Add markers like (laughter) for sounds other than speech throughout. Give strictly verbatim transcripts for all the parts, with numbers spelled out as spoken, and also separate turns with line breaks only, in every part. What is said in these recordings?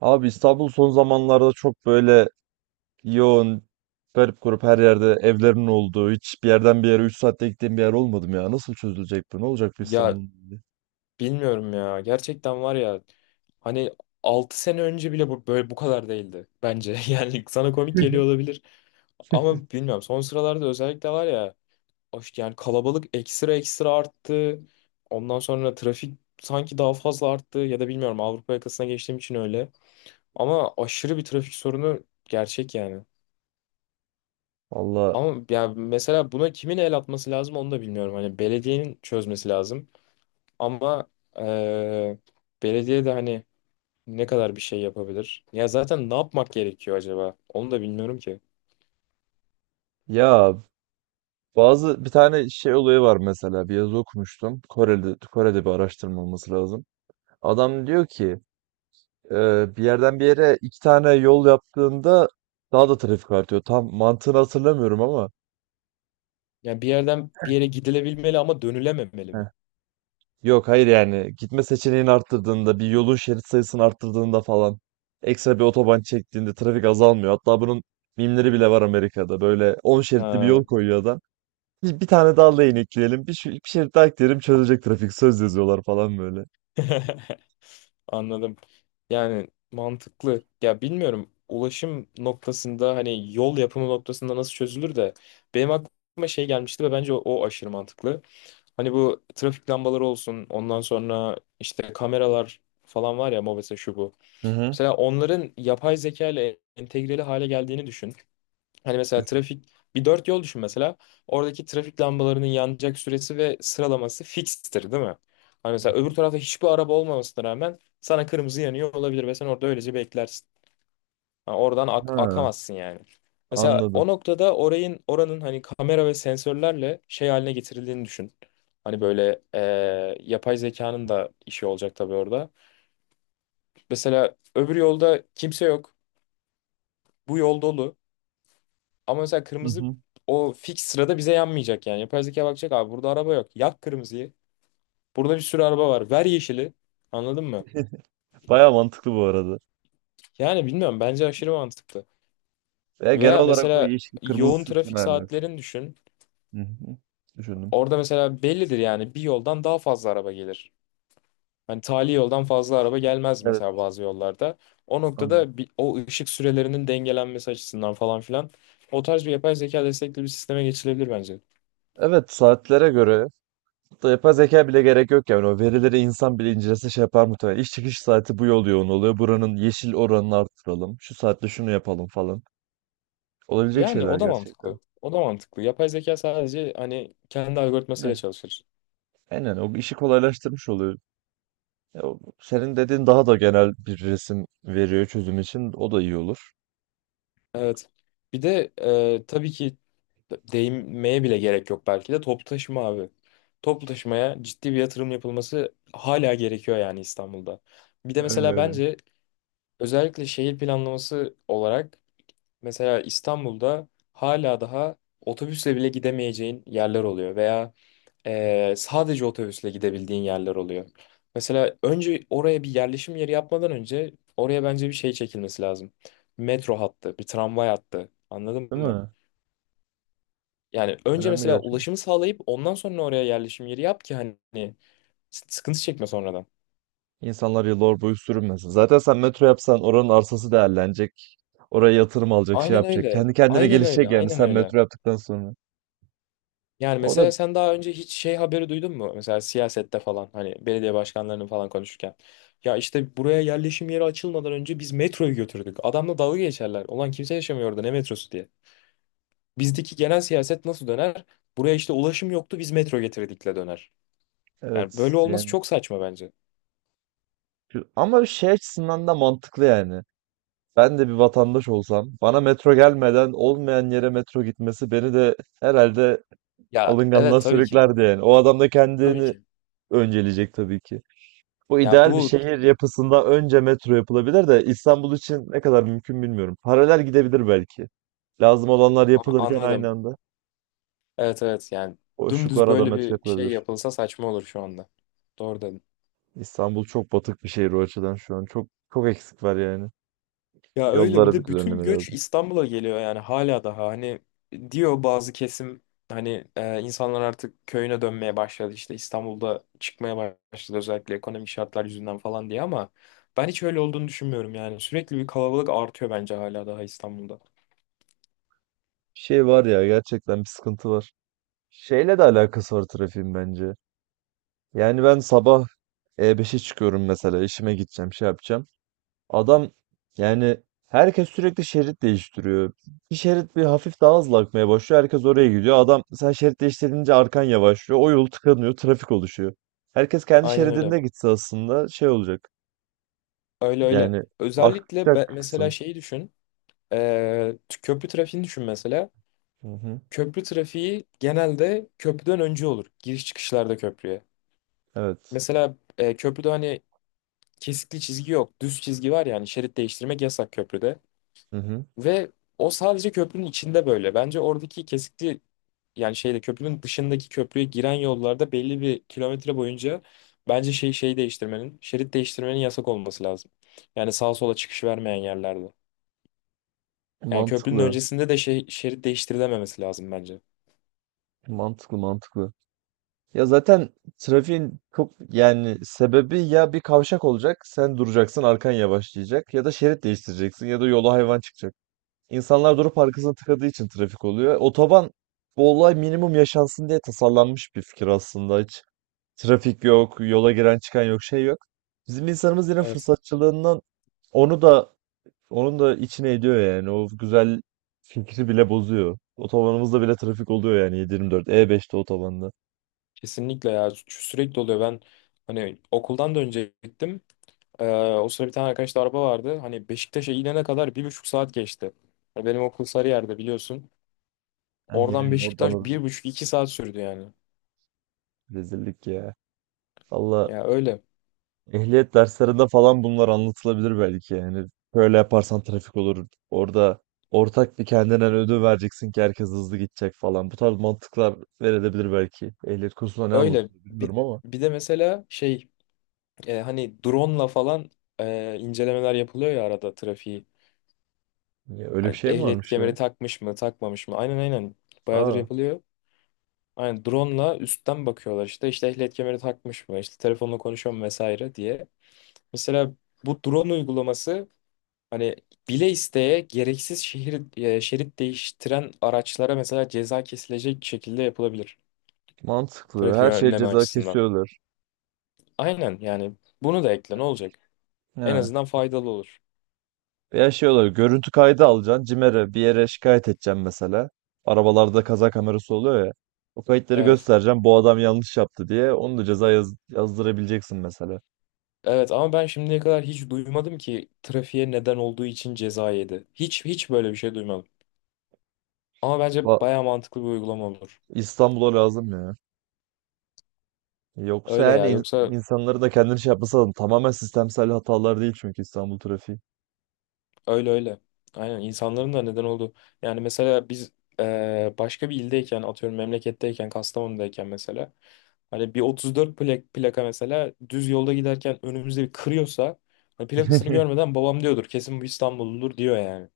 Abi İstanbul son zamanlarda çok böyle yoğun, garip grup her yerde evlerin olduğu, hiç bir yerden bir yere üç saatte gittiğim bir yer olmadım ya. Nasıl çözülecek bu? Ne olacak bu
Ya
İstanbul'un hali?
bilmiyorum ya. Gerçekten var ya. Hani altı sene önce bile bu böyle bu kadar değildi bence. (laughs) Yani sana komik geliyor olabilir. Ama bilmiyorum son sıralarda özellikle var ya hoş yani kalabalık ekstra ekstra arttı. Ondan sonra trafik sanki daha fazla arttı ya da bilmiyorum Avrupa yakasına geçtiğim için öyle. Ama aşırı bir trafik sorunu gerçek yani.
Valla
Ama ya mesela buna kimin el atması lazım onu da bilmiyorum. Hani belediyenin çözmesi lazım. Ama eee belediye de hani ne kadar bir şey yapabilir? Ya zaten ne yapmak gerekiyor acaba? Onu da bilmiyorum ki.
ya bazı bir tane şey olayı var mesela bir yazı okumuştum. Kore'de, Kore'de bir araştırma olması lazım. Adam diyor ki e, bir yerden bir yere iki tane yol yaptığında daha da trafik artıyor. Tam mantığını hatırlamıyorum ama.
Ya bir yerden bir yere gidilebilmeli ama dönülememeli mi?
Yok hayır yani gitme seçeneğini arttırdığında bir yolun şerit sayısını arttırdığında falan ekstra bir otoban çektiğinde trafik azalmıyor. Hatta bunun mimleri bile var Amerika'da. Böyle on şeritli bir yol
Ha.
koyuyor adam. Bir, bir tane daha lane ekleyelim. Bir, şu- bir şerit daha ekleyelim çözecek trafik. Söz yazıyorlar falan böyle.
(laughs) Anladım. Yani mantıklı. Ya bilmiyorum ulaşım noktasında hani yol yapımı noktasında nasıl çözülür de benim aklıma şey gelmişti ve bence o, o aşırı mantıklı. Hani bu trafik lambaları olsun ondan sonra işte kameralar falan var ya mobese şu bu.
Hı hı.
Mesela onların yapay zeka ile entegreli hale geldiğini düşün. Hani mesela trafik bir dört yol düşün mesela. Oradaki trafik lambalarının yanacak süresi ve sıralaması fikstir değil mi? Hani
Hı
mesela
hı.
öbür tarafta hiçbir araba olmamasına rağmen sana kırmızı yanıyor olabilir ve sen orada öylece beklersin. Ha, oradan ak-
Ha,
akamazsın yani. Mesela
anladım.
o noktada orayın oranın hani kamera ve sensörlerle şey haline getirildiğini düşün. Hani böyle eee, yapay zekanın da işi olacak tabii orada. Mesela öbür yolda kimse yok. Bu yol dolu. Ama mesela
Hı
kırmızı
hı.
o fix sırada bize yanmayacak yani. Yapay zeka bakacak abi burada araba yok. Yak kırmızıyı. Burada bir sürü araba var. Ver yeşili. Anladın mı?
Bayağı mantıklı bu arada.
Yani bilmiyorum bence aşırı mantıklı.
Veya genel
Veya
olarak o
mesela
yeşil kırmızı
yoğun
sütun.
trafik
Hı
saatlerini düşün.
hı. Düşündüm.
Orada mesela bellidir yani bir yoldan daha fazla araba gelir. Hani tali yoldan fazla araba gelmez mesela
Evet,
bazı yollarda. O
anladım.
noktada bir, o ışık sürelerinin dengelenmesi açısından falan filan o tarz bir yapay zeka destekli bir sisteme geçilebilir bence.
Evet, saatlere göre da yapay zeka bile gerek yok yani o verileri insan bile incelese şey yapar muhtemelen. İş çıkış saati bu yol yoğun oluyor. Buranın yeşil oranını arttıralım. Şu saatte şunu yapalım falan. Olabilecek
Yani
şeyler
o da
gerçekten.
mantıklı. O da mantıklı. Yapay zeka sadece hani kendi algoritmasıyla
Ne?
çalışır.
Aynen o işi kolaylaştırmış oluyor. Ya, o- senin dediğin daha da genel bir resim veriyor çözüm için. O da iyi olur.
Evet. Bir de e, tabii ki değinmeye bile gerek yok belki de toplu taşıma abi. Toplu taşımaya ciddi bir yatırım yapılması hala gerekiyor yani İstanbul'da. Bir de
Öyle
mesela
öyle.
bence özellikle şehir planlaması olarak mesela İstanbul'da hala daha otobüsle bile gidemeyeceğin yerler oluyor veya Ee, sadece otobüsle gidebildiğin yerler oluyor. Mesela önce oraya bir yerleşim yeri yapmadan önce oraya bence bir şey çekilmesi lazım. Bir metro hattı, bir tramvay hattı. Anladın
Değil
mı?
mi?
Yani önce
Önemli
mesela
gerçekten.
ulaşımı sağlayıp ondan sonra oraya yerleşim yeri yap ki hani s- sıkıntı çekme sonradan.
İnsanlar yıllar boyu sürünmesin. Zaten sen metro yapsan oranın arsası değerlenecek. Oraya yatırım alacak, şey
Aynen
yapacak.
öyle.
Kendi kendine
Aynen öyle.
gelişecek yani
Aynen
sen
öyle.
metro yaptıktan sonra.
Yani
O da
mesela sen daha önce hiç şey haberi duydun mu? Mesela siyasette falan hani belediye başkanlarının falan konuşurken. Ya işte buraya yerleşim yeri açılmadan önce biz metroyu götürdük. Adamla dalga geçerler. Ulan kimse yaşamıyor orada ne metrosu diye. Bizdeki genel siyaset nasıl döner? Buraya işte ulaşım yoktu biz metro getirdikle döner. Yani
evet
böyle olması
yani
çok saçma bence.
şu- ama şey açısından da mantıklı yani. Ben de bir vatandaş olsam bana metro gelmeden olmayan yere metro gitmesi beni de herhalde
Ya
alınganlığa
evet tabii ki.
sürüklerdi yani. O adam da
Tabii
kendini
ki.
önceleyecek tabii ki. Bu
Ya
ideal bir
bu
şehir yapısında önce metro yapılabilir de İstanbul için ne kadar mümkün bilmiyorum. Paralel gidebilir belki. Lazım olanlar
a-
yapılırken aynı
anladım.
anda
Evet evet yani dümdüz
boşluklara da
böyle
metro
bir şey
yapılabilir.
yapılsa saçma olur şu anda. Doğru dedin.
İstanbul çok batık bir şehir o açıdan şu an. Çok çok eksik var yani.
Ya öyle bir
Yollara bir
de bütün
düzenleme
göç
lazım.
İstanbul'a geliyor yani hala daha hani diyor bazı kesim hani e, insanlar artık köyüne dönmeye başladı işte İstanbul'da çıkmaya başladı özellikle ekonomik şartlar yüzünden falan diye ama ben hiç öyle olduğunu düşünmüyorum yani sürekli bir kalabalık artıyor bence hala daha İstanbul'da.
Şey var ya gerçekten bir sıkıntı var. Şeyle de alakası var trafiğin bence. Yani ben sabah E beşe çıkıyorum mesela işime gideceğim şey yapacağım. Adam yani herkes sürekli şerit değiştiriyor. Bir şerit bir hafif daha hızlı akmaya başlıyor. Herkes oraya gidiyor. Adam sen şerit değiştirince arkan yavaşlıyor. O yol tıkanıyor. Trafik oluşuyor. Herkes kendi
Aynen öyle
şeridinde gitse aslında şey olacak.
öyle öyle
Yani
özellikle
akacak
be- mesela
kısım.
şeyi düşün e, t- köprü trafiğini düşün mesela
Hı hı.
köprü trafiği genelde köprüden önce olur giriş çıkışlarda köprüye.
Evet.
Mesela e, köprüde hani kesikli çizgi yok. Düz çizgi var yani şerit değiştirmek yasak köprüde.
Hı hı.
Ve o sadece köprünün içinde böyle. Bence oradaki kesikli yani şeyde köprünün dışındaki köprüye giren yollarda belli bir kilometre boyunca bence şey şey değiştirmenin, şerit değiştirmenin yasak olması lazım. Yani sağa sola çıkış vermeyen yerlerde. Yani köprünün
Mantıklı.
öncesinde de şey, şerit değiştirilememesi lazım bence.
Mantıklı mantıklı. Ya zaten trafiğin çok yani sebebi ya bir kavşak olacak, sen duracaksın, arkan yavaşlayacak ya da şerit değiştireceksin ya da yola hayvan çıkacak. İnsanlar durup arkasına tıkadığı için trafik oluyor. Otoban bu olay minimum yaşansın diye tasarlanmış bir fikir aslında. Hiç trafik yok, yola giren çıkan yok, şey yok. Bizim insanımız yine
Evet.
fırsatçılığından onu da onun da içine ediyor yani. O güzel fikri bile bozuyor. Otobanımızda bile trafik oluyor yani yedi dört e beşte otobanda.
Kesinlikle ya Sü- sürekli oluyor. Ben hani okuldan da önce gittim. Ee, o sıra bir tane arkadaşta araba vardı. Hani Beşiktaş'a inene kadar bir buçuk saat geçti. Ya benim okul Sarıyer'de biliyorsun. Oradan
Yani
Beşiktaş
oradan
bir buçuk iki saat sürdü yani.
rezillik ya. Valla
Ya öyle.
ehliyet derslerinde falan bunlar anlatılabilir belki. Yani böyle yaparsan trafik olur. Orada ortak bir kendinden ödül vereceksin ki herkes hızlı gidecek falan. Bu tarz mantıklar verilebilir belki. Ehliyet kursunda ne
Öyle.
anlatılıyor
Bir,
bilmiyorum ama.
bir de mesela şey e, hani drone'la falan e, incelemeler yapılıyor ya arada trafiği.
Ya öyle bir
Ay,
şey mi
ehliyet
varmış ya?
kemeri takmış mı takmamış mı? Aynen aynen. Bayağıdır
Aa,
yapılıyor. Aynen drone'la üstten bakıyorlar işte. İşte ehliyet kemeri takmış mı? İşte telefonla konuşuyor mu vesaire diye. Mesela bu drone uygulaması hani bile isteye gereksiz şehir, e, şerit değiştiren araçlara mesela ceza kesilecek şekilde yapılabilir.
mantıklı. Her
Trafiği
şey
önleme
ceza
açısından.
kesiyorlar.
Aynen yani bunu da ekle ne olacak? En
He.
azından faydalı olur.
Veya şey olur. Görüntü kaydı alacaksın. CİMER'e bir yere şikayet edeceksin mesela. Arabalarda kaza kamerası oluyor ya. O kayıtları
Evet.
göstereceğim. Bu adam yanlış yaptı diye. Onu da ceza yaz- yazdırabileceksin mesela.
Evet ama ben şimdiye kadar hiç duymadım ki trafiğe neden olduğu için ceza yedi. Hiç hiç böyle bir şey duymadım. Ama bence
Va-
baya mantıklı bir uygulama olur.
İstanbul'a lazım ya. Yoksa
Öyle
yani
ya
in-
yoksa.
insanları da kendini şey yapması lazım. Tamamen sistemsel hatalar değil çünkü İstanbul trafiği.
Öyle öyle. Aynen insanların da neden oldu. Yani mesela biz eee, başka bir ildeyken atıyorum memleketteyken Kastamonu'dayken mesela hani bir otuz dört plak, plaka mesela düz yolda giderken önümüzde bir kırıyorsa hani plakasını
(laughs)
görmeden babam diyordur kesin bu İstanbulludur diyor yani.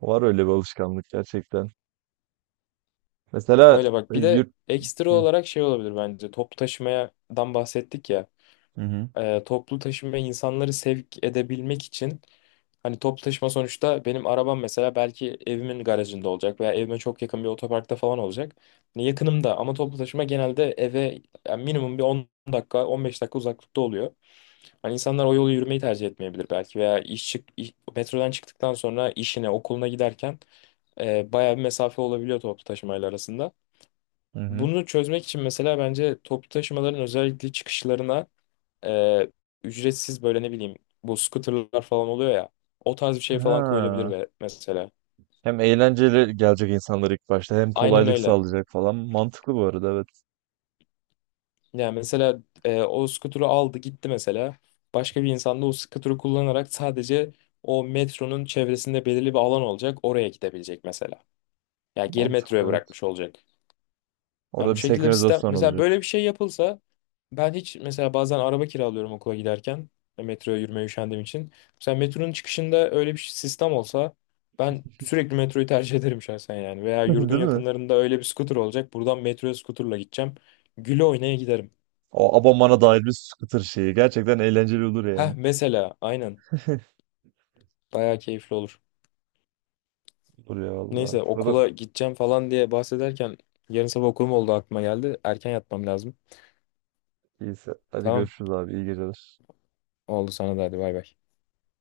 Var öyle bir alışkanlık gerçekten. Mesela
Öyle bak
e,
bir de
yurt...
ekstra
Hı
olarak şey olabilir bence toplu taşımadan bahsettik ya.
hı hı.
E, toplu taşıma insanları sevk edebilmek için hani toplu taşıma sonuçta benim arabam mesela belki evimin garajında olacak veya evime çok yakın bir otoparkta falan olacak. Hani yakınımda ama toplu taşıma genelde eve yani minimum bir on dakika on beş dakika uzaklıkta oluyor. Hani insanlar o yolu yürümeyi tercih etmeyebilir belki veya iş çık iş- metrodan çıktıktan sonra işine okuluna giderken e, bayağı bir mesafe olabiliyor toplu taşımayla arasında.
Hı. Hı.
Bunu çözmek için mesela bence toplu taşımaların özellikle çıkışlarına e, ücretsiz böyle ne bileyim bu scooterlar falan oluyor ya. O tarz bir şey falan koyulabilir
Ha.
ve mesela.
Hem eğlenceli gelecek insanlar ilk başta hem
Aynen
kolaylık
öyle.
sağlayacak falan. Mantıklı bu arada evet.
Yani mesela e, o scooter'ı aldı gitti mesela. Başka bir insan da o scooter'ı kullanarak sadece o metronun çevresinde belirli bir alan olacak. Oraya gidebilecek mesela. Yani geri
Mantıklı
metroya
evet.
bırakmış olacak. Yani
Orada
bu
bir
şekilde bir sistem
senkronizasyon
mesela
olacak.
böyle bir şey yapılsa ben hiç mesela bazen araba kiralıyorum okula giderken e, metroya yürümeye üşendiğim için. Mesela metronun çıkışında öyle bir sistem olsa ben sürekli metroyu tercih (laughs) ederim şahsen yani. Veya
(laughs)
yurdun
Değil mi?
yakınlarında öyle bir scooter olacak. Buradan metroya scooterla gideceğim. Güle oynaya giderim.
O abonmana dair bir scooter şeyi. Gerçekten eğlenceli olur yani.
Heh mesela aynen
(laughs)
bayağı keyifli olur.
Olur ya valla.
Neyse
Bu
okula
kadar.
gideceğim falan diye bahsederken yarın sabah okulum oldu aklıma geldi. Erken yatmam lazım.
İyiyse. Hadi
Tamam
görüşürüz abi. İyi geceler.
oldu sana da hadi bay bay.